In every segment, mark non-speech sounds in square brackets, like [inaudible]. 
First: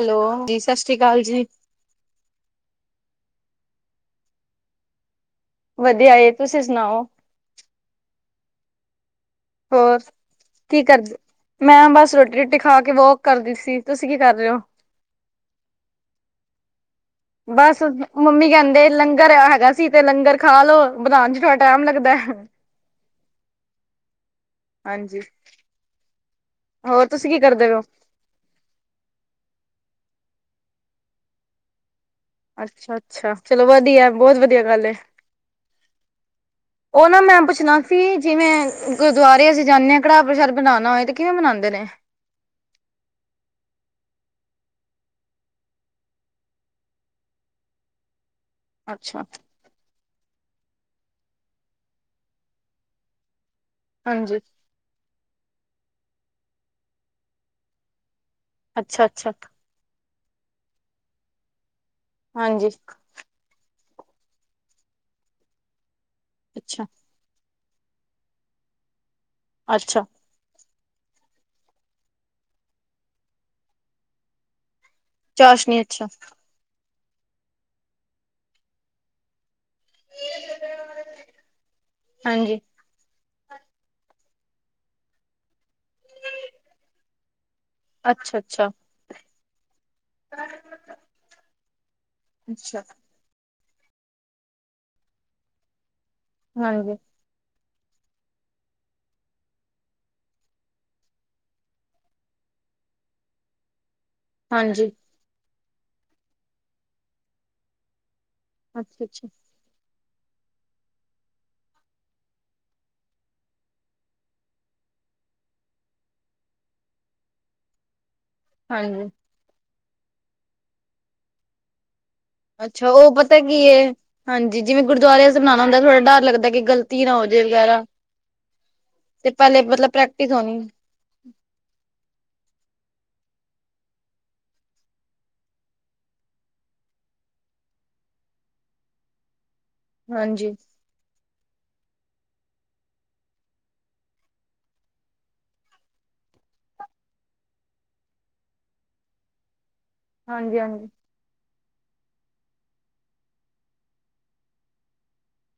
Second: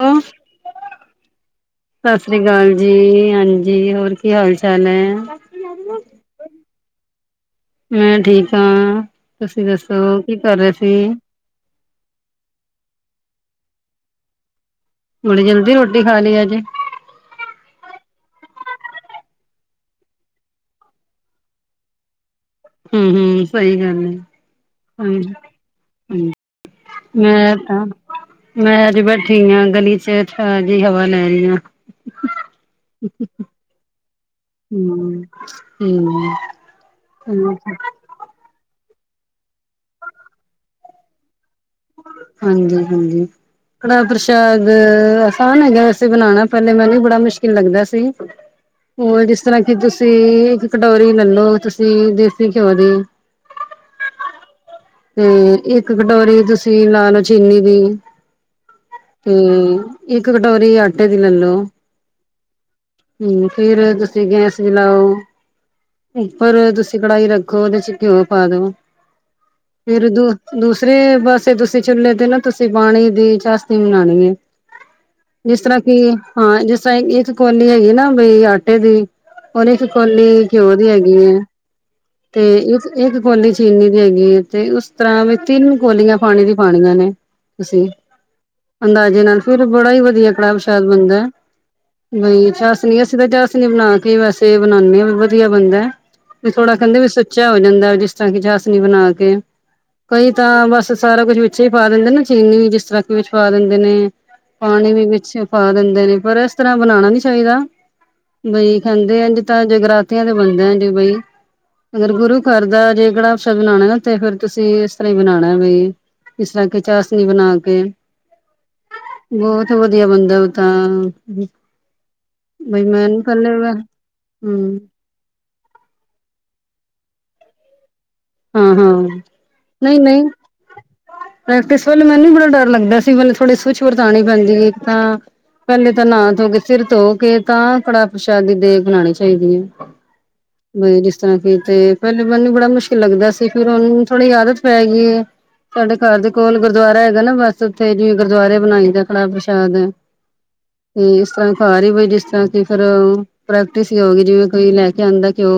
Hello ਜੀ ਸ਼੍ਰੀ ਅਕਾਲ ਜੀ। ਸਤਿ ਸ੍ਰੀ ਅਕਾਲ ਜੀ। ਹਾਂਜੀ, ਹੋਰ ਕੀ ਹਾਲ- ਚਾਲ ਹੈ। ਵਧੀਆ ਏ, ਤੁਸੀਂ ਸੁਣਾਓ? ਮੈਂ ਠੀਕ ਹਾਂ । ਹੋਰ ਕੀ ਕਰਦੀ, ਮੈਂ ਬਸ ਰੋਟੀ -ਰੂਟੀ ਖਾ ਕੇ ਵੋਕ ਕਰਦੀ ਸੀ। ਤੁਸੀਂ ਕੀ ਕਰ ਰਹੇ ਹੋ? ਬੜੀ ਜਲਦੀ ਰੋਟੀ ਖਾ ਲਈ ਅੱਜ, ਬਸ ਮੰਮੀ ਕਹਿੰਦੇ ਤੇ ਲੰਗਰ ਹੈਗਾ ਸੀ, ਤੇ ਲੰਗਰ ਖਾ ਲੋ ਬਣਾਉਣ ਚ ਥੋੜਾ ਟਾਈਮ ਲੱਗਦਾ ਹੁਂ-ਹੁਂ ਸਹੀ ਗੱਲ ਹੈ। ਹਾਂਜੀ ਹਾਂਜੀ-ਹਾਂਜ ਹੋਰ ਤੁਸੀਂ ਕੀ ਮੈਂ ਕਰਦੇ ਹੋ ਤਾਂ, ਮੈਂ ਅਜੇ ਬੈਠੀ ਆਾਂ ਗਲੀ ਚ। ਤੇ ਤਾਜ਼ੀ ਹਵਾ ਲੈ ਰਹੀ ਹਾਂ ਅੱਛਾ-ਅੱਛਾ ਚਲੋ ਵਧੀਆ। ਬਹੁਤ ਵਧੀਆ ਗੱਲ ਏ, ਹੂੰ ਹੂੰ, ਉਹ ਨਾ ਮੈ ਪੁੱਛਣਾ ਸੀ ਜਿਵੇਂ ਗੁਰਦੁਆਰੇ ਅਸੀਂ ਜਾਂਦੇ ਹਾਂ, ਕੜਾਹ ਪ੍ਰਸ਼ਾਦ ਬਨਾਉਣਾ ਹੋਏ ਤੇ ਕਿਵੇਂ ਬਣਾਉਂਦੇ? ਨੇ? ਹਾਂਜੀ -ਹਾਂਜੀ, ਕੜਾਹ ਪ੍ਰਸ਼ਾਦ ਆਸਾਨ ਹੈਗਾ ਵੈਸੇ ਬਣਾਉਣਾ, ਪਹਿਲੇ ਮੈਨੂੰ ਵੀ ਬੜਾ ਮੁਸ਼ਕਿਲ ਲੱਗਦਾ ਸੀ। ਅੱਛਾ ਉਹ ਜਿਸ ਤਰਾ ਕਿ ਤੁਸੀਂ ਕਟੋਰੀ ਲੈਲੋ ਤੁਸੀਂ ਦੇਸੀ ਘਿਉ ਦੀ ਹਾਂਜੀ। ਤੇ ਇੱਕ ਕਟੋਰੀ ਤੁਸੀਂ ਲਾ ਲਓ ਚੀਨੀ ਦੀ ਅੱਛਾ-ਅੱਛਾ। ਤੇ ਇੱਕ ਕਟੋਰੀ, ਆਟੇ ਦੀ ਲੈ ਲਉ। ਹਾਂਜੀ। ਹਮ ਫੇਰ ਤੁਸੀਂ ਗੈਸ ਵੀ ਲਓ ਉੱਪਰ ਅੱਛਾ ਤੁਸੀਂ ਕੜਾਹੀ ਰੱਖ ਉਹਦੇ ਚ ਘਿਓ ਪਾ ਦੋ, ਅੱਛਾ ਫਿਰ ਦੋ ਸ ਰੇ ਪਾਸੇ ਤੁਸੀਂ ਚੁੱਲ੍ਹੇ ਤੇ ਨਾ ਤੁਸੀਂ, ਪਾਣੀ ਦੀ ਚਾਸ਼ਣੀ ਬਨਾਉਣੀ ਹੈ। ਜਿਸ ਤਰ੍ਹਾਂ ਚਾਸ਼ਨੀ ਕਿ ਅੱਛਾ ਹਾਂ, ਜਿਸ ਤਰ੍ਹਾਂ ਇੱਕ ਕੋ ਨੀ ਹੈਗੀ ਨਾ ਬਈ ਆਟੇ ਦੀ, ਕੋਲੀ ਘਿਓ ਦੀ ਹੈਗੀ ਹੈ ਤੇ ਹਾਂਜੀ ਇਸ ਇਗ ਕੋਲੀ ਚੀਨੀ ਦੀ ਹੈਗੀ ਹੈ ਤੇ ਉਸ ਤਰ੍ਹਾਂ ਵੀ ਤਿੰਨ ਕੋਲੀਆਂ ਪਾਣੀ ਦੀ ਪਾਣੀਆਂ ਨੇ। ਤੁਸੀਂ ਅੱਛਾ ਅੱਛਾ। ਅੰਦਾਜ਼ੇ ਨਾਲ ਫਿਰ ਬੜਾ ਹੀ ਵਧੀਆ ਕੜਾਹ ਪ੍ਰਸ਼ਾਦ ਬਣਦਾ ਏ। ਬਈ ਅੱਛਾ ਚਾ‌‌‍‍‌‍‌‌‍ਸ਼ਨੀ ਅਸੀਂ ਤਾਂ ਚਾਸ਼ਨੀ ਬਣਾ ਕੇ ਵੈਸੇ ਬਣਾਉਾਨਦੇ ਹਾਂ, ਵੀ ਵਧੀਆ ਬਣਦਾ ਵੀ ਥੋੜਾ ਹਾਂਜੀ ਕਹਿੰਦੇ ਵੀ ਸੁੱਚਾ ਹੋ ਜਾਂਦਾ ਜਿਸ ਤਰ੍ਹਾਂ ਕਿ ਚਾਸ਼ਨੀ ਬਣਾ ਕੇ। ਕਈ ਤਾਂ ਬਸ ਸਾਰਾ ਕੁਛ ਵਿੱਚ ਹੀ ਪਾ ਦਿੰਦੇ ਨਾ ਚੀਨੀ ਜਿਸ ਤਰਾਂਕੇ ਵਿੱਚ ਪਾ ਦਿੰਦੇ ਨੇ। ਹਾਂਜੀ ਪਾਣੀ ਵੀ ਵਿੱਚ ਪਾ ਦਿੰਦੇ ਨੇ ਪਰ ਇਸ ਤਰਾਂ ਬਣਾਉਣਾ ਨੀ ਚਾਹੀਦਾ। ਬਈ ਅੱਛਾ ਖਾਂਦੇ ਅੱਛਾ ਐਂਜ ਤਾਂ ਜਗਰਾਤੀਆਂ ਤੇ ਬਣਦਾ ਐਂਜ ਬਈ। ਅਗਰ ਗੁਰੂ ਘਰ ਦਾ ਜੇ ਕੜਾਹ ਪ੍ਰਸ਼ਾਦਿ ਬਣਾਉਣਾ ਨਾ ਤੇ ਫੇਰ ਤੁਸੀਂ ਇਸ ਤਰ੍ਹਾਂ ਹੀ ਬਣਾਉਣਾ ਬਈ। ਇਸ ਤਰਾਂ ਕਿ ਚਾਸਨੀ ਬਣਾ ਕੇ। ਹਾਂਜੀ। ਬਹੁਤ ਵਧੀਆ ਬੰਦਾ ਉਹ ਤਾਂ। ਬਈ ਅੱਛਾ ਉਹ ਮੈਨ ਪਤਾ ਪਹਿਲੇ ਕੀ ਹੈ, ਹਾਂਜੀ, ਹਮ ਜਿਵੇਂ ਗੁਰਦੁਆਰੇ ਬਣਾਉਣਾ ਹੁੰਦਾ ਥੋੜਾ ਡਰ ਲੱਗਦਾ ਕਿ ਗਲਤੀ ਨਾ ਹੋ ਜਾਏ ਵਗੈਰਾ। ਹਾਂ-ਹਾਂ, ਤੇ ਪਹਿਲੇ ਮਤਲਬ ਨਹੀਂ-ਨਹੀਂ, ਪ੍ਰੈਕਟਿਸ ਹੋਣੀ ਪ੍ਰੈਕਟਿਸ ਵਾਲੇ ਮੈਨੂੰ ਬੜਾ ਡਰ ਲੱਗਦਾ ਸੀ ਮਤਲਬ ਥੋੜੇ ਸੁਚ ਵਰਤਾਉਣੀ ਪੈਂਦੀ ਹੈ ਇੱਕ ਤਾਂ ਪਹਿਲੇ ਤਾਂ ਨਾ ਧੋ ਕੇ, ਸਿਰ ਧੋ ਕੇ ਤਾਂ ਕੜਾਹ ਪ੍ਰਸ਼ਾਦ ਦੀ ਦੇਗ ਲਉਣੀ ਚਾਹੀਦੀ ਹੈ। ਹਾਂਜੀ। ਲ ਕੀ ਤੇ ਪਹਿਲੇ ਮੈਨੂੰ ਬੜਾ ਮੁਸ਼ਕਿਲ ਲੱਗਦਾ ਸੀ ਫੇਰ ਉਹਨੂੰ ਥੋੜੀ ਆਦਤ ਪੈ ਗਈ ਏ। ਸਾਡੇ ਘਰ ਦੇ ਕੋਲ ਗੁਰਦੁਆਰਾ ਹੈਗਾ ਨਾ ਬਸ ਉੱਥੇ ਜਿਵੇਂ ਗੁਰਦੁਆਰੇ ਬਣਾਈ ਜਾ ਖੜਾ ਪ੍ਰਸ਼ਾਦ ਹਾਂਜੀ-ਹਾਂਜੀ। ਤੇ ਇਸ ਤਰ੍ਹਾਂ ਘਰ ਹੀ ਬਈ ਜਿਸ ਤਰ੍ਹਾਂ ਕਿ ਫੇਰ ਪ੍ਰੈਕਟਿਸ ਹੀ ਹੋਗੀ ਜਿਵੇਂ ਕੋਈ ਲੈ ਕੇ ਆਉਂਦਾ ਕਿ ਘਿਓ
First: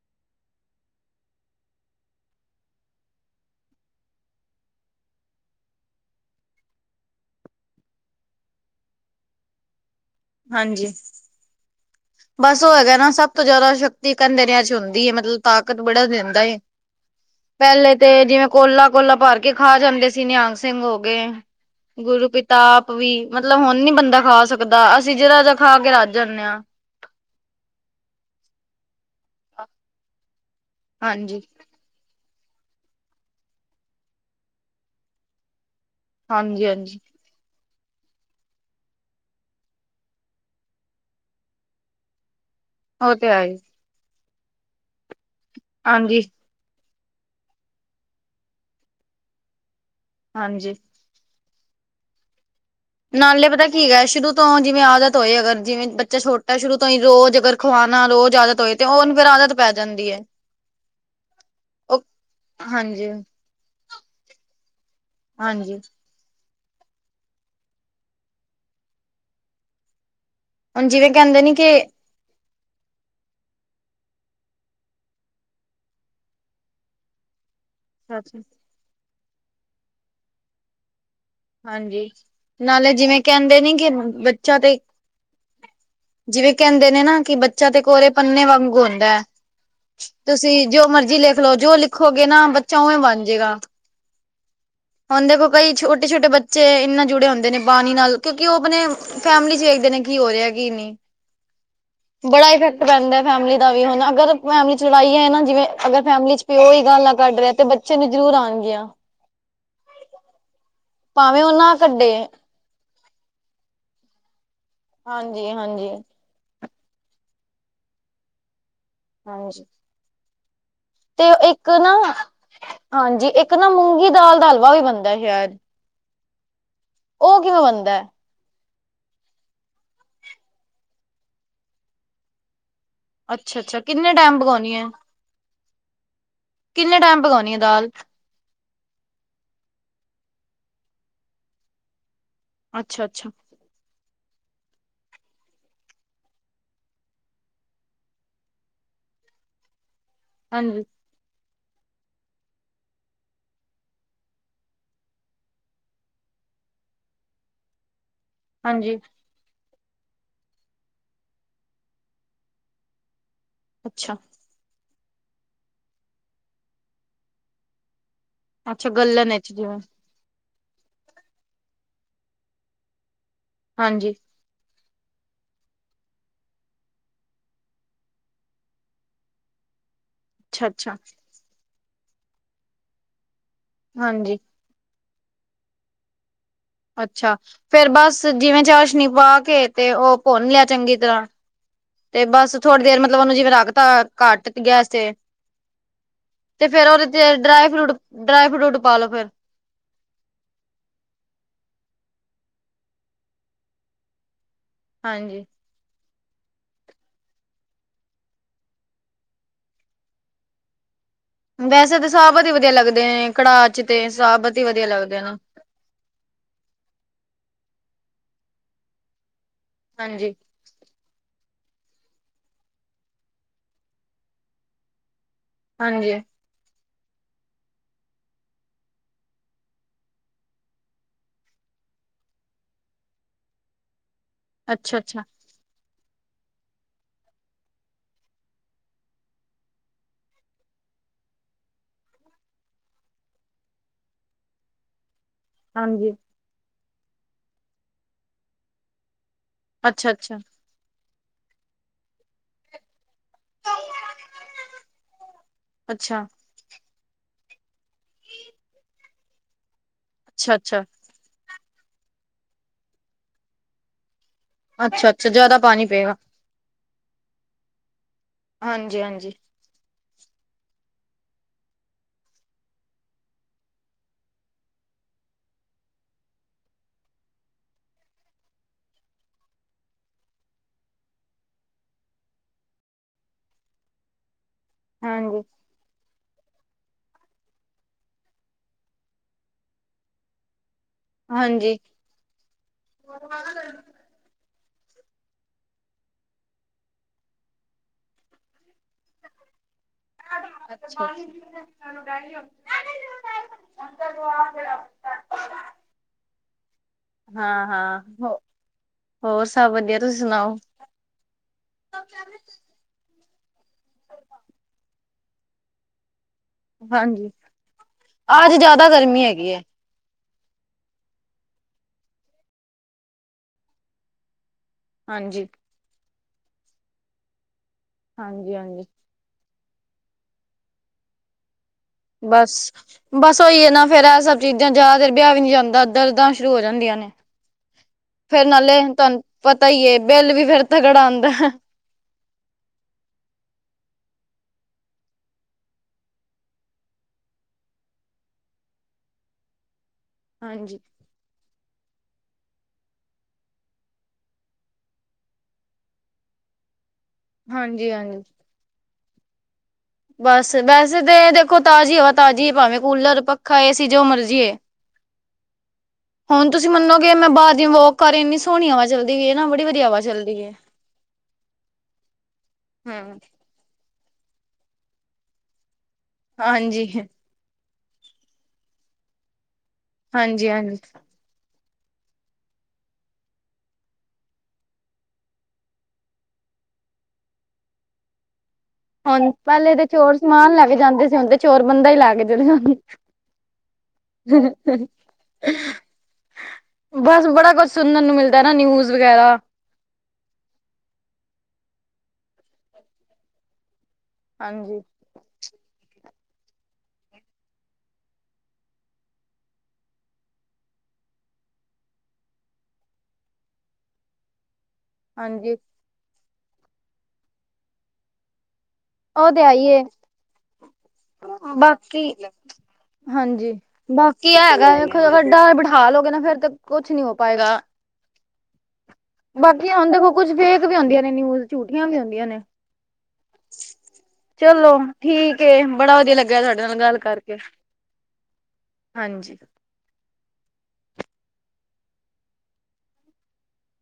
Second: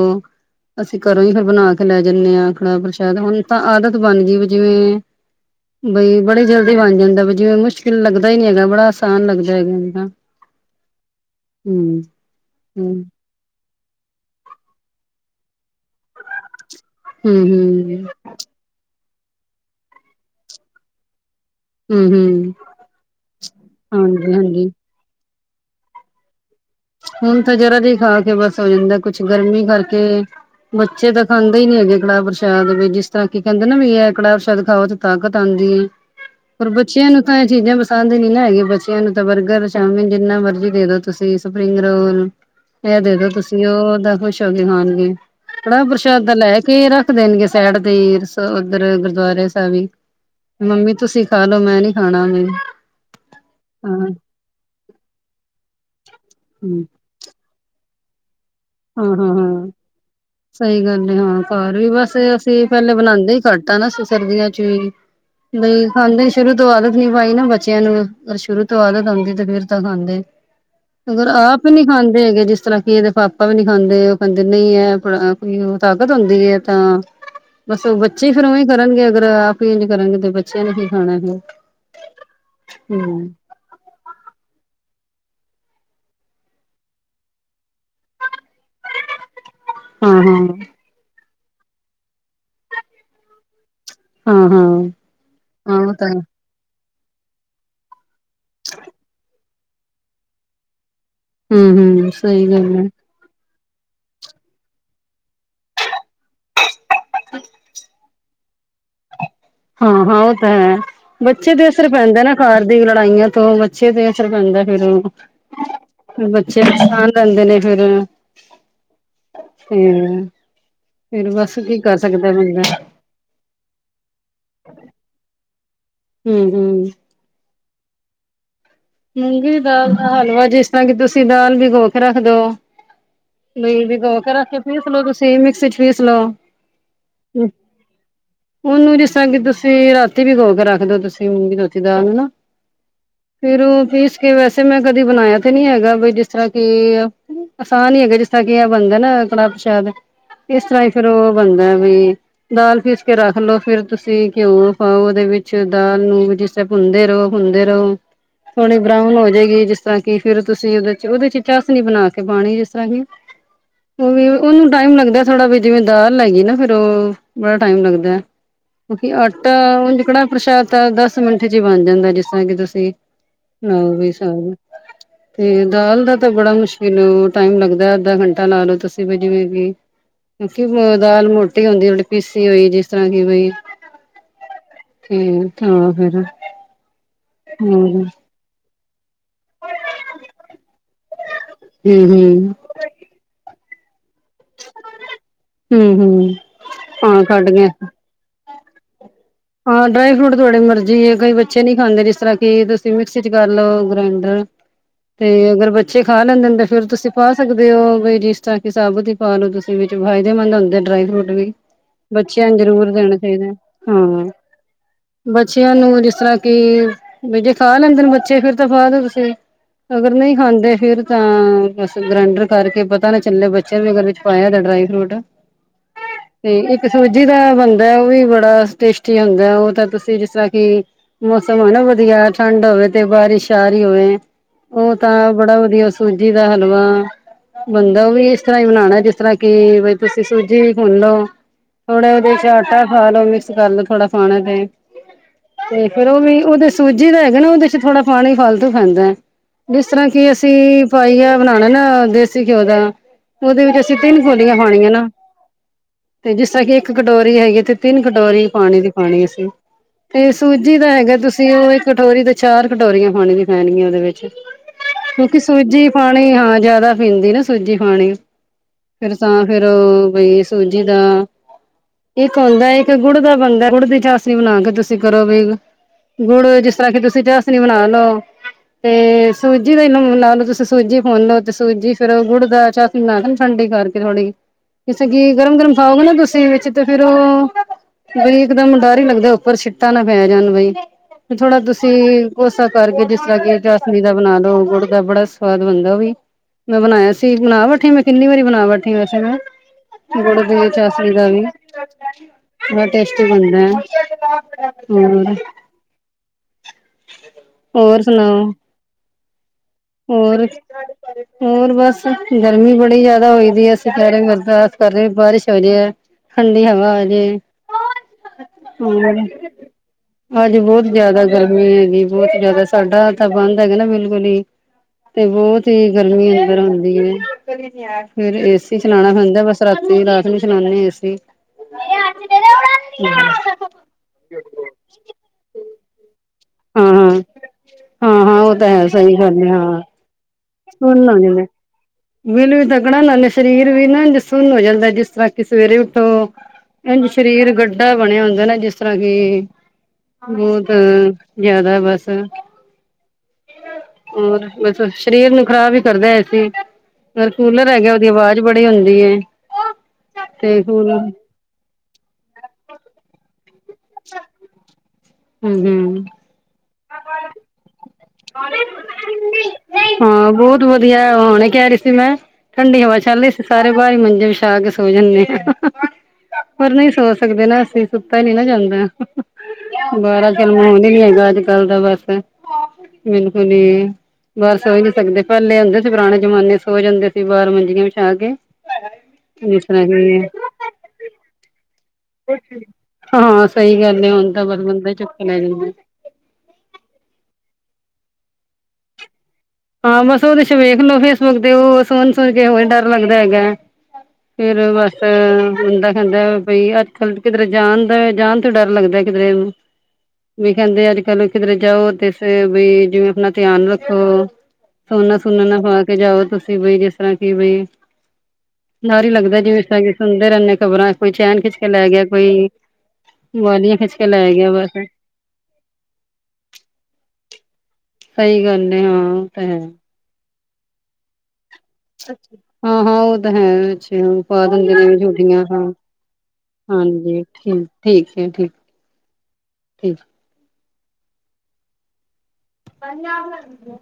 ਅਸੀਂ ਘਰੋਂ ਹੀ ਫਿਰ ਬਣਾ ਕੇ ਲੈ ਜਾਂਦੇ ਹਾਂ ਕਡਾਹ ਪ੍ਰਸ਼ਾਇਦ ਹੁਣ ਤਾਂ ਆਦਤ ਬਣ ਜਈ ਵੀ ਜਿਵੇਂ ਬਈ ਬੜੀ ਜਲਦੀ ਬਣ ਜਾਂਦਾ ਬ ਜਿਵੇਂ ਮੁਸ਼ਕਿਲ ਲੱਗਦਾ ਹੀ ਨੀ ਹੈਗਾ, ਬੜਾ ਆਸਾਨ ਲੱਗਦਾ ਹੈਗਾ ਹੁਣ ਤਾਂ। ਹਾਂਜੀ। ਬਸ ਉਹ ਹੈਗਾ ਹੂੰ ਨਾ ਸਭ ਤੋਂ ਜ਼ਿਆਦਾ ਸ਼ਕਤੀ ਕੈਧਨੇ ਐਚ ਹੁੰਦੀ ਹੈ ਮਤਲਬ ਤਾਕਤ ਬੜਾ ਦਿੰਦਾ ਏ। ਹੂੰ ਪਹਿਲੇ ਹੂੰ ਤੇ ਜਿਵੇਂ ਕੋਲਾ-ਕੋਲਾ ਭਰ ਕੇ ਖਾ ਜਾਂਦੇ ਸੀ ਨਿਹੰਗ ਸਿੰਘ ਹੋ ਗਏ ਹੂੰ ਗੁਰੂ ਹੂੰ ਪਿਤਾਪ ਵੀ, ਮਤਲਬ ਹੁਣ ਨੀ ਬੰਦਾ ਹਾਂਜੀ ਖਾ ਹਾਂਜੀ ਸਕਦਾ ਅਸੀਂ ਜ਼ਰਾ ਜਾ ਖਾ ਕੇ ਰੱਜ ਜਾਂਦੇ ਆਂ। ਹੁਣ ਤਾਂ ਜ਼ਰਾ ਨਹੀਂ ਖਾ ਕੇ ਬਸ ਹੋ ਜਾਂਦਾ ਏ, ਕੁਛ ਗਰਮੀ ਕਰਕੇ ਬੱਚੇ ਤਾਂ ਹਾਂਜੀ ਖਾਂਦੇ ਹੀ ਨੀ ਹੈਗੇ ਕੜਾਰ ਪ੍ਰਸ਼ਾਦ। ਸ਼ਾਇਦ ਵੀ ਜਿਸ ਤਰ੍ਹਾਂ ਕੀ ਕਹਿੰਦੇ ਨਾ ਵੀ ਇਹ ਕੜਾਸ਼ਾਦ ਖਾਓ ਤਾਂ ਤਾਕਤ ਆਉਂਦੀ ਹੈ। ਹਾਂਜੀ ਹੋਰ ਹਾਂਜੀ ਬੱਚਿਆਂ ਨੂੰ ਤਾਂ ਇਹ ਚੀਜ਼ਾਂ ਬ ਪਸੰਦ ਨੀ ਨਾ ਹੈਗੇ ਬੱਚਿਆਂ ਨੂੰ ਤਾਂ ਬਰਗਰ ਚਾਮੀਨ ਜਿੰਨਾ ਮਰਜ਼ੀ ਦੇ ਦੋ ਤੁਸੀਂ ਸਪਰਿੰਗ ਰੋਲ ਇਹ ਉਹ ਤੇ ਦੇਦੋ ਹੈ ਹੀ, ਤੁਸੀਂ ਉਹਦਾਂ ਖੁਸ਼ ਹੋਗੇ ਖਾਣਗੇ। ਕੜਾਹ ਹਾਂਜੀ ਪ੍ਰਸ਼ਾਦਾ ਲੈ ਕੇ ਰੱਖ ਦੇਣਗੇ ਸਹਿਡ ਤੇ ਉਧਰ ਗੁਰਦੁਆਰੇ ਸਾਹਿਬ ਵੀ ਹਾਂਜੀ ਮੰਮੀ ਤੁਸੀਂ ਖਾ ਲੋ ਮੈਂ ਨੀ ਖਾਣਾਵੇ। ਨਾਲੇ ਪਤਾ ਕੀ ਹੈਗਾ ਸ਼ੁਰੂ ਤੋਂ ਜਿਵੇਂ ਆਦਤ ਹੋਏ ਅਗਰ ਜਿਵੇਂ ਬੱਚਾ ਛੋਟਾ ਸ਼ੁਰੂ ਤੋਂ ਹੀ ਰੋਜ਼ ਅਗਰ ਖੁਵਾਣਾ ਰੋਜ਼ ਆਦਤ ਹੋਏ ਤੇ ਉਹੂੰ ਹਾਂ ਫੇਰ ਹਾਂ ਆਦਤ ਹਾਂ। ਪੈ ਜਾਂਦੀ ਏ। ਸਹੀ ਗੱਲ ਏ ਹਾਂ, ਘਰ ਵੀ ਬਸ ਅਸੀਂ ਪਹਿਲੇ ਹਾਂਜੀ ਬਣਾਉਦੇ ਹੀ ਘਟ ਨਾ ਸ ਸਰਦੀਆਂ ਚ ਵੀ, ਹਾਂਜੀ ਬਈ ਖਾਂਦੇ ਸ਼ੁਰੂ ਤੋਂ ਆਦਤ ਨੀ ਪਾਈ ਨਾ ਬੱਚਿਆਂ ਨੂੰ ਅਰ ਸ਼ੁਰੂ ਤੋਂ ਆਦਤ ਆਉਂਦੀ ਤੇ ਫੇਰ ਤਾਂ ਖਾਂਦੇ। ਹੁਣ ਜਿਵੇਂ ਅਗਰ ਕਹਿੰਦੇ ਨੀ ਆਪ ਕਿ ਹੀ ਨਹੀਂ ਖਾਂਦੇ ਹੈਗੇ ਜਿਸ ਤਰ੍ਹਾਂ ਕਿ ਇਹਦੇ ਪਾਪ ਆਪਾ ਵੀ ਨਹੀਂ ਖਾਂਦੇ ਉਹ ਖਾਂਦੇ ਨਹੀਂ ਹੈ ਕੋਈ ਉਹ ਤਾਕਤ ਹੁੰਦੀ ਹੈ ਤਾਂ ਬਸ ਉਹ ਬੱਚੇ ਹੀ ਫੇਰ ਉ ਹੀ ਕਰਨਗੇ ਅਗਰ ਆਪ ਹੀ ਇੰਜ ਕਰਨਗੇ ਤਾਂ ਬੱਚਿਆਂ ਨੂੰ ਹੀ ਹਾਂਜੀ, ਨਾਲੇ ਜਿਵੇਂ ਹਮ ਕਹਿੰਦੇ ਨੀ ਕਿ ਬਚ੍ ਬੱਚਾ ਤੇ, ਜਿਵੇਂ ਕਹਿੰਦੇ ਨੇ ਨਾ ਕਿ ਬੱਚ ਬੱਚਾ ਤੇ ਕੋਰੇ ਪੰਨੇ ਵਾਂਗੂ ਹੁੰਦਾ ਹੈ ਹਾਂ ਹਾਂ ਤੁਸੀਂ ਜੋ ਮਰਜੀ ਲੈਖ ਖਲੋ ਜੋ ਲਿਖੋਗੇ ਨਾ ਬੱਚਾ ਉਵੇਂ ਬਣ ਜੇਗਾ। ਹਾਂ ਹਾਂ। ਹਾਂ ਹੁਣ ਦੇਖੋ ਕਈ ਉਹ ਛੋਟੇ ਤਾਂ ਛੋਟੇ ਬੱਚੇ ਇਨਾ ਜੁੜੇ ਹੁੰਦੇ ਨੇ ਬਾਣੀ ਨਾਲ ਕਿਉਂਕਿ ਉਹ ਆਪਣੇ ਫੈਮਿਲੀ ਚਾਹੀਦੇ ਕੀ ਹੋ ਰਿਹਾ ਕੀ ਨਹੀਂ। ਹਮ ਹਮ ਸਹੀ ਬੜਾ ਗੱਲ ਇਫੈਕਟ ਹੈ ਪੈਂਦਾ ਫੈਮਲੀ ਦਾ ਵੀ ਹੁਣ ਅਗਰ ਫੈਮਲੀ ਚੜਾਈ ਹੈ ਨਾ ਜਿਵੇਂ ਅਗਰ ਫੈਮਲੀ ਚ ਪਿਓ ਹੀ ਗਾਲ ਕੱਢ ਰਿਹਾ ਤੇ ਬੱਚੇ ਨੂੰ ਜਰੂਰ ਆਉਣਗੀਆਂ। ਹਾਂ ਹਾਂ ਉਹ ਤਾਂ ਹੈ ਭਾਵੇਂ ਉਹ ਬੱਚੇ ਤੇ ਨਾ ਅਸਰ ਕੱਢੇ ਪੈਂਦਾ ਨਾ ਘਰ ਦੀ ਲੜਾਈਆਂ ਤੋਂ ਬੱਚੇ ਤੇ ਪਥਰ ਪੈਂਦਾ ਹਾਂਜੀ ਹਾਂਜੀ ਫਿਰ ਬੱਚੇ ਨੂੰਾਨ ਰੈਂਦੇ ਨੇ ਫਿਰ ਹਾਂਜੀ ਹਮ। ਤੇ ਇੱਕ ਨਾ ਹਾਂਜੀ ਇੱਕ ਨਾ ਮੂੰਗੀ ਦਾਲ ਦਾਲ ਹਲਵਾ ਵੀ ਬਣਦਾ ਸ਼ਾਇਦ। ਹਮ। ਹਮ ਉਹ ਕਿਵੇਂ ਬਣਦਾ? ਮੂੰਗੀ ਦਾਲ ਦਾ ਹਲਵਾ ਜਿਸ ਤਰ੍ਹਾਂ ਕਿ ਤੁਸੀਂ ਦਾਲ ਵੀ ਖੋ ਕੇ ਰੱਖ ਦਿਓ ਅੱਛਾ ਅੱਛਾ ਨਹੀਂ ਵੀ ਕਿੰਨੇ ਗੋ ਕੇ ਟਾਈਮ ਰੱਖ ਕੇ ਪਕਾਉਣੀ ਹੈ ਪੀਸ ਲੋੋ ਤੁਸੀਂ ਮਿਕਸੀ ਚ ਪੀਸ ਲੋਓ ਕਿੰਨੇ ਟਾਈਮ ਪਕਾਉਣੀ ਆ ਦਾਲ ਉਹਨੂੰ ਜਿਸ ਤਰ੍ਹਾਂ ਕਿ ਤੁਸੀਂ ਰਾਤੀ ਵੀ ਗੋ ਕੇ ਰੱਖ ਦਿ ਤੁਸੀਂ ਰਾਤੀ ਦਾਲ ਨਾ ਅੱਛਾ ਅੱਛਾ ਫਿਰ ਉਹ ਪੀਸ ਕੇ ਵੈਸੇ ਮੈਂ ਕਦੀ ਬਣਾਇਆ ਤੇ ਨੀ ਹੈਗਾ ਬਈ ਜਿਸ ਤਰ੍ਹਾਂ ਕੀ ਆਸਾਨ ਹੀ ਹੈਗਾ ਜਿਸ ਤਰ੍ਹਾਂ ਕਿ ਆ ਬਣਦਾ ਨਾ ਕੜਾਹ ਪ੍ਰਸ਼ਾਦ ਇਸ ਤਰ੍ਹਾਂ ਹਾਂਜੀ ਹੀ ਫਿਰ ਉਹ ਬਣਦਾ ਵੀ ਦਾਲ ਪੀਸ ਕੇ ਰੱਖ ਲੋਓ ਫਰ ਤੁਸੀਂ ਘਿਓ ਪਾਓ ਉਹਦੇ ਵਿੱਚ ਦਾਲ ਨੂੰ ਜਿਸੇ ਭੁੰਦੇ ਰਹੋ ਹੁੰਦੇ ਰਹੋ ਥੋੜੀ ਹਾਂਜੀ ਬਰਾਊਨ ਹੋ ਜਾਏਗੀ ਜਿਸ ਜਿਸ ਤਰ੍ਹਾਂ ਕਿ ਫਿਰ ਤੁਸੀਂ ਉਹਦੇ ਚ ਉਹਦੇ ਚਾਸਨੀ ਬਣਾ ਕੇ ਪਾਉਣੀ ਜਿਸ ਤਰ੍ਹਾਂ ਕਿ ਉਹ ਅੱਛਾ ਵੀ ਉਹਨੂੰ ਟਾਈਮ ਲੱਗਦਾ ਥੋੜਾ ਵੀ ਜਿਵੇਂ ਦਾਲ ਲੈ ਗਈ ਨਾ ਫਿਰ ਉਹ ਬੜਾ ਟਾਈਮ ਲੱਗਦਾ ਅੱਛਾ ਕਿਉਂਕਿ ਗੱਲਣ ਵਿੱਚ ਆਟਾ ਜਿਵੇਂ ਕੜਾ ਪ੍ਰਸ਼ਾਦ ਤਾਂ ਦਸ ਮਿੰਟ ਚ ਬਣ ਜਾਂਦਾ ਜਿਸ ਤਰ੍ਹਾਂ ਕਿ ਤੁਸੀਂ ਲਓ ਵੀ ਹਾਂਜੀ ਸ [inaudible] ਤੇ ਦਾਲ ਦਾ ਤਾਂ ਬੜਾ ਮੁਸ਼ਕਿਲ ਟਾਈਮ ਲੱਗਦਾ ਅੱਧਾ ਘੰਟਾ ਲਾ ਲੋ ਤੁਸੀਂ ਵੀ ਜਵੇਂ ਕਿ ਅੱਛਾ ਅੱਛਾ ਕਿਉਂਕਿ ਦਾਲ ਮੋਟੀ ਹੁੰਦੀ ਪੀਸੀ ਹੋਈ ਜਿਸ ਤਰ੍ਹਾਂ ਕਿ ਬਈ ਹਾਂਜੀ ਠੀਕ ਠਾਕ ਹੈਨਾ ਅੱਛਾ ਫਿਰ ਬਸ ਜਿਵੇਂ ਚਾਸ਼ਨੀ ਪਾ ਕੇ ਤੇ ਉਹ ਭੁੰਨ ਲਿਆ ਚੰਗੀ ਤਰ੍ਹਾਂ ਤੇ ਬਸ ਥੋੜੀ ਦੇਰ ਮਤਲਬ ਉਹਨੂੰ ਜਿਵੇਨਗਤਾ ਘੱਟ ਗਿਆਸ ਹੂੰ ਹੂੰ ਤੇ ਫੇਰ ਉਹਦੇ ਹਾਂ ਤੇ ਕੱਢ ਡਰਾਈ ਗਏ ਫਰੂਟ ਡਰਾਈ ਫਰੂਟ ਪਾ ਲੋ ਫੇਿਰ ਹਾਂ ਡਰਾਈ ਫਰੂਟ ਤੁਹਾਡੇ ਮਰਜ਼ੀ ਹੈ ਕਈ ਬੱਚੇ ਨਹੀਂੀ ਖਾਂਦੇ ਜਿਸ ਤਰ੍ਹਾਂ ਕਿ ਤੁਸੀਂ ਮਿਕਸੀ ਚ ਕਰ ਲਓ ਗ੍ਰੈਂਡਰ ਹਾਂਜੀ ਤੇ ਅਗਰ ਬੱਚੇ ਖਾ ਲੈਂਦੇ ਹ ਤਾਂ ਫਿਰ ਤੁਸੀਂ ਪਾ ਸਕਦੇ ਹੋ ਵੀਈ ਜਿਸ ਤਰ੍ਹਾਂ ਕਿ ਸਾਬਤ ਹੀ ਪਾ ਲਓ ਤੁਸੀਂ ਵਿੱਚ ਫਾਇਦੇ ਮੰਦ ਹੁੰਦੇ ਡਰਾਈ ਫਰੂਟ ਵੀ ਵੈਸੇ ਤਾਂ ਸਾਬਤ ਬੱਚਿਆਂ ਹੀ ਨੂੰ ਵਧੀਆ ਜਰੂਰ ਲੱਗਦੇ ਦੇਣਾ ਨੇ ਚਾਹੀਦਾ ਕੜਾਹ ਚ ਤੇ ਹਾਂ ਸਾਬਤ ਹੀ ਵਧੀਆ ਲੱਗਦੇ ਨੇ ਬੱਚਿਆਂ ਨੂੰ ਜਿਸ ਤਰ੍ਹਾਂ ਕਿ ਬਈ ਜੇ ਖਾ ਲੈਂਦੇ ਨੇ ਬੱਚੇ ਫਿਰ ਤਾਂ ਖਾ ਦੇ ਅਗਰ ਹਾਂਜੀ ਨਹੀਂ ਖਾਂਦੇ ਫਿਰ ਤਾਂ ਬਸ ਗ੍ਰੈਂਡਰ ਕਰਕੇ ਪਤਾ ਨਾ ਚੱਲਿਆ ਬੱਚਿਆਂ ਵੀ ਅਗਰ ਵਿੱਚ ਪਾਇਆ ਡਰਾਈ ਫਰੂਟ ਹਾਂਜੀ ਤੇ ਇੱਕ ਸੂਜੀ ਦਾ ਬਣਦਾ ਉਹ ਵੀ ਬੜਾ ਟੇਸਟੀ ੰਗ ਉਹ ਤਾਂ ਤੁਸੀਂ ਜਿਸ ਤਰ੍ਹਾਂ ਕਿ ਮੌਸਮ ਹੈ ਨਾ ਵਧੀਆ ਠੰਡ ਹੋਵੇ ਤੇ ਬਾਰਿਸ਼ ਆ ਰਹੀ ਹੋਵੇ ਉਹ ਅੱਛਾ ਅੱਛਾ ਤਾਂ ਬੜਾ ਵਧੀਆ ਸੂਜੀ ਦਾ ਹਲਵਾ ਬੰਦਾ ਉਹ ਵੀ ਇਸ ਤਰ੍ਹਾਂ ਹੀ ਬਨਾਉਣਾ ਜਿਸ ਤਰ੍ਹਾਂ ਕਿ ਬਈ ਤੁਸੀਂ ਸੂਜੀ ਵੀ ਪੁੰਨ ਲਓ ਥੋੜਾ ਚ ਆਟਾ ਪਾ ਲਓ ਮਿਕਸ ਕਰ ਲਓ ਥੋੜਾ ਪਾਣਾ ਟਾਈਮ ਤੇ ਫਿਰ ਹਾਂਜੀ ਉਹ ਵੀ ਉਹਦੇ ਸੂਜੀ ਦਾ ਹੈਗਾ ਨਾ ਉਹਦੇ ਚ ਥੋੜਾ ਪਾਣੀ ਫਲਤੂ ਫੈਂਦਾ ਜਿਸ ਤਰ੍ਹਾਂ ਅੱਛਾ ਕਿ ਅੱਛਾ ਅਸੀਂ ਪਾਈਆ ਬਣਾਉਣਾ ਨਾ ਦੇਸੀ ਘਿਓ ਦਾ ਉਹਦੇ ਵਿੱਚ ਅਸੀਂ ਤਿੰਨ ਗੋਲੀਆਂ ਪਾਣੀਆਂ ਨਾ ਅੱਛਾ ਤੇ ਜਿਸ ਤਰ੍ਹਾਂ ਕਿ ਇੱਕ ਕਟੋਰੀ ਹੈਗੀ ਤੇ ਤਿੰਨ ਕਟੋਰੀ ਪਾਣੀ ਦੀ ਪਾਣੀ ਅਸੀਂ ਤੇ ਅੱਛਾ ਸੂਜੀ ਅੱਛਾ ਦਾ ਹੈਗਾ ਤੁਸੀਂ ਉਹ ਕਟੋਰੀ ਦੇ ਚਾਰ ਕਟੋਰੀਆਂ ਖਾਣੀ ਵੀ ਪੈਣਗੀਆਂ ਉਹਦੇ ਵਿੱਚ ਅੱਛਾ ਅੱਛਾ ਕਿਉਂਕਿ ਜਿਆਦਾ ਸੂਜੀ ਪਏਗਾ ਪਾਣੀ ਹਾਂ ਜਿਆਦਾ ਪੀਂਦੀ ਨਾ ਸੂਜੀ ਪਾਾਣੀ ਹਾਂਜੀ ਫਿਰ ਹਾਂਜੀ ਤਾਂ ਫੇਿਰ ਬਈ ਸੂਜੀ ਦਾ ਇੱਕ ਹੁੰਦਾ ਇੱਕ ਗੁੜ ਦਾ ਮੰਗਾ ਕੁੜ ਦੀ ਚਾਸਨੀ ਬਣਾ ਕੇ ਤੁਸੀਂ ਕਰੋ ਬੇ ਗੁੜ ਜਿਸ ਤਰ੍ਹਾਂ ਕਿ ਤੁਸੀਂ ਚਸਨੀ ਬਣਾ ਲਓ ਤੇ ਸੂਜੀ ਦਾ ਲ ਲਓ ਤੁਸੀਂ ਸੂਜੀ ਖਵਾ ਲ ਲੋ ਤੇ ਸੂਜੀ ਫੇਰ ਗੁੜ ਦਾ ਚਾਹ ਬ ਠੰਡ ਕਰਕੇ ਥੋੜੀ ਕਿਸੇ ਕਿ ਹਾਂਜੀ ਗਰਮ ਗਰਮ ਖਾਓਗੇ ਨਾ ਤੁਸੀ ਵਿੱਚ ਤੇ ਫੇਿਰ ਉਹ ਬਈ ਇੱਕਦਮ ਡਰਰੀ ਲੱਗਦਾ ਉੱਪਰ ਸਛਿੱਟਾ ਨਾ ਪੈ ਜਾਣ ਬਈ ਤੇ ਥੋੜਾ ਹਾਂਜੀ ਤੁਸੀਂ ਗਸਾ ਕਰਕੇ ਜਿਸ ਤਰ੍ਹਾਂ ਕਿ ਚਾਸ਼ਣੀ ਦਾ ਬਣਾ ਲਓ ਗੁੜ ਦਾ ਬੜਾ ਸਵਾਦ ਬਣਦਾ ਵੀ ਮੈਂ ਬਣਾਇਆ ਸੀ ਬਣਾ ਬੈਠੀ ਮੈਂ ਕਿੰਨੀ ਵਾਰੀ ਬਣਾ ਬੈਠੀ ਵੈਸੇ ਮ ਡਓ ਟੇਸਟ ਬ ਹਾਂ ਹਾਂ ਹੋ ਹੋਰ ਸਭ ਵਧੀਆ ਤੁਸੀਂ ਹੋਰ ਸੁਣਾਓ ਹੋਰ ਬਸ ਗਰਮੀ ਬੜੀ ਜ਼ਿਆਦਾ ਹੋਈਦੀ ਅਸੀਂ ਕਹਿ ਮ ਤਾਂਸ ਕਰ ਰਹੇ ਬਾਰਿਸ਼ ਹੋ ਜਾਹੀ ਹੈ ਠੰਡੀ ਹਵਾ ਵਜੇ ਹਾਂਜੀ ਅੱਜ ਜ਼ਿਆਦਾ ਹੋਰ ਗਰਮੀ ਹੈਗੀ ਹੈ। ਅੱਜ ਬਹੁਤ ਜਿਆਦਾ ਗਰਮੀ ਹੈ ਜੀ ਬਹੁਤ ਜਿਆਦਾ ਸਾਡਾ ਤਾਂ ਬੰਦ ਹੈਗਾ ਨਾ ਬਿਲਕੁਲ ਹੀ ਤੇ ਹਾਂਜੀ, ਬਹੁਤ ਹੀ ਗਰਮੀ ਅੰਦਰ ਹੁੰਦੀ ਹੈ ਫੇਰ ਹਾਂਜੀ, ਏਸੀ ਹਾਂਜੀ। ਚਲਾਣਾ ਹੈਂਦਾ ਬਸ ਰਾਤੀ ਰਾਤ ਨੂੰ ਸੁਨਾਾਨਦੇ ਹ ਅਸੀਂ ਬਸ ਬਸ ਉਈਏ ਨਾ ਫੇਰ ਇਹ ਸਭ ਚੀਜ਼ਾਂ ਜ਼ਿਆਦਾ ਦੇਰ ਵਿਆਹ ਵੀ ਨੀ ਜਾਂਦਾ ਇੱਧਰ ਦਾ ਸ਼ੁਰੂ ਹੋ ਹਾਂ ਜਾਂਦੀਆਂ ਨੇ ਹਾਂ ਹਾਂ ਹਾਂ ਫੇਿਰ ਉਹ ਤਾਂ ਨਾਲੇ ਹੈ ਸਹੀ ਤੁਹਾਨੂੰ ਗੱਲ ਪਤਾ ਹਾਂ ਹੀ ਹੈ ਬਿੱਲ ਵੀ ਫਿਰ ਤਕੜਾ ਆਉਂਦਾ ਬਿੱਿਲ ਵੀ ਤਗਣਾ ਨਾੇ ਸਰੀਰ ਵੀ ਨਾ ਜਸੁੰਨ ਹੋ ਜਾਂਦਾ ਜਿਸ ਤਰ੍ਹਾਂ ਕਿ ਸਵੇਰੇ ਉੱਠੋ ਇਹ ਸਰੀਰ ਗੱਡਾ ਬਣਿਆ ਹੁੰਦਾ ਨਾ ਜਿਸ ਤਰ੍ਹਾਂ ਕਿ ਬਹੁਤ ਹਾਂਜੀ, ਜਿਆਦਾ ਬਸ ਹੋਰ ਬਸ ਸਰੀਰ ਨੂੰ ਖ਼ਰਾਬ ਹੀ ਕਰਦਾ ਹੈ ਅਸੀ ਅ ਕੂਲਰ ਹਾਂਜੀ, ਹੈਗਾ ਉਹਦੀ ਹਾਂਜੀ। ਆਵਾਜ਼ ਬੜੀ ਹੁੰਦੀ ਏ ਬਸ ਤੇ ਹੁਣ ਵੈਸੇ ਤਾਂ ਦੇਖੋ ਤਾਜ਼ੀ ਆਾ ਤਾਜ਼ੀ ਭਾਵੇਂ ਕੂਲਰ ਪ ਖਾਏ ਸੀ ਜੋ ਮਰਜ਼ੀ ਹਮ ਹਮ ਹੁਣ ਤੁਸੀਂ ਮੰਨੋਗੇ ਮੈਂ ਬਾਹਰ ਦੀ ਵੋਕ ਕਰ ਇੰਨੀ ਸੋਹਣੀ ਹਵਾ ਚੱਲਦੀ ਪਈ ਏ ਨਾ ਬੜੀ ਵਧੀਆ ਹਵਾ ਹਾਂ ਚੱਲਦੀ ਏ। ਬਹੁਤ ਵਧੀਆ ਹਣੇ ਕ ਹੀ ਸੀ ਮੈਂ ਠੰਡੀ ਹਵਾ ਹੂੰ। ਚੱਲ ਰ ਸੀ ਸਾਰੇ ਬਾਹਾਰੀ ਮੰਜੇ ਵਿੱਚ ਸ਼ਾ ਕੇ ਸੋ ਜਾਂਦੇ ਹਾਂ ਪਰ ਹਾਂਜੀ, ਨਹੀਂ ਸੋ ਸਕਦੇ ਨਾ ਅਸੀਂ ਸੁੱਪਾ ਹੀ ਨੀ ਨਾ ਚਦਾ ਬਾਰਾ ਹਾਂਜੀ, ਚਲ ਹਾਂਜੀ। ਨ ਨੀ ਹੈਗਾ ਅੱਜ ਕੱਲ ਦਾ ਬਸ ਬਿਲਕੁਲ ਬਾਹਰ ਸੋਚ ਨਹੀਂੀ ਸਕਦੇ ਪਹਿਲੇ ਹੁੰਦੇ ਸੀ ਪੁਰਾਣੇ ਜਮਾਨੇ ਸੋ ਜਾਂਦੇ ਸੀ ਬਾਹਰ ਮੰਜੀਆਂ ਵਿਛਾ ਕੇ ਹੁਣ ਜਿਸ ਪਹਿਲੇ ਤੇ ਤਰ੍ਹਾਂ ਚੋਰ ਕਿ ਸਮਾਨ ਲੈ ਕੇ ਜਾਂਦੇ ਸੀ ਹੁੰਦੇ ਚੋਰ ਬੰਦਾ ਲਾ ਕੇ ਜਿਹੜੇ ਹ ਹਾਂ ਸਹੀ ਗੱਲ ਹੈ ਹੁਣ ਤਾਂ ਬਸ ਬੰਦਾ ਚੁੱਕ ਕੇ ਲੈ ਜਾਂਦਾ ਬਸ ਬੜਾ ਕੁਛ ਸੁਣਨ ਨੂੰ ਮਿਲਦਾ ਨਾ ਨਿਊਜ ਵਗੈਰਾ ਹਾਂ ਬਸ ਉਹਦੇਛ ਵੇਖ ਲੋ ਫੇਸਬੁੱਕ ਤੇ ਉਹ ਸੁਣ ਸੁਣ ਕੇ ਉ ਡਰ ਲੱਗਦਾ ਹੈਗਾ ਫੇਰ ਹਾਂਜੀ। ਬਸ ਹੁੰਦਾ ਖਹਦਾ ਬਈ ਅੱਜ ਕੱਲ ਕਿਧਰੇ ਜਾਣ ਦਾ ਜਾਣ ਤੋਂ ਡਰ ਲੱਗਦਾ ਕਿਧਰੇ ਵੀ ਕਹਿੰਦੇ ਅੱਜ ਕੱਲ ਕਿਧਰੇ ਜਾਓ ਤੇ ਬਈ ਜਿਵੇਂ ਆਪਣਾ ਧਿਆਨ ਰੱਖੋ ਸੋਨਾ ਸੋਨਾ ਹਾਂਜੀ ਨਾਲ ਖਾ ਕੇ ਜਾਓ ਤੁਸੀਂ ਬ ਜਿਸ ਤਰ੍ਹਾਂ ਕਿ ਬਈ ਨਾ ਹੀ ਉਹ ਲੱਗਦਾ ਤੇ ਜਿਵੇਂ ਤਾਂ ਆਈਏ ਸੁਣਦੇ ਰਹਿੰਦੇ ਹਾਂ ਖਬਰਾਂ ਕੋਈ ਚੈਨ ਖਿੱਚ ਕੇ ਲੈ ਗਿਆ ਬਾਕੀ ਕੋਈ ਹਾਂਜੀ ਵਾਲੀਆਂ ਖਿੱਚ ਕੇ ਲੈ ਬਾਕੀ ਗਿਆ ਬਸ ਹੈਗਾਖ ਅ ਡਰ ਬਿਠਾਲ ਲ ਹੋ ਗਏ ਨਾ ਫੇਿਰ ਤੇ ਕੁਛ ਨੀ ਹੋ ਪਏਗਾ ਸਹੀ ਗੱਲ ਹੈ ਹਾਂ ਉਹ ਤਾਂ ਹੈ ਦੇਖੋ ਕੁੱਝ ਫੇਕ ਵੀ ਹੁੰਂਦੀਆਂ ਨੇ ਨਿਊਜ਼ ਝੂਠੀਆਂ ਵੀ ਹੁੰਦੀਆਂ ਨੇ। ਹਾਂ ਹਾਂ ਉਹ ਤਾਂ ਹੈ ਅੱਛੇ ਉਤਪਾਦਨ ਦੇ ਚਲੋ ਠੀਕ ਲਈਡੀਆਂ ਏ ਬੜਾ ਵਧੀਆ ਲੱਗਿਆ ਤੁਹਾਡੇ ਨਾਲ ਗੱਲ ਹਾਂਜੀ ਕਰਕੇ ਠੀ ਠੀਕ ਹੈ ਠੀਕ ਹਾਂਜੀ ਠੀਕ ਪੰਜਾਬ ਲ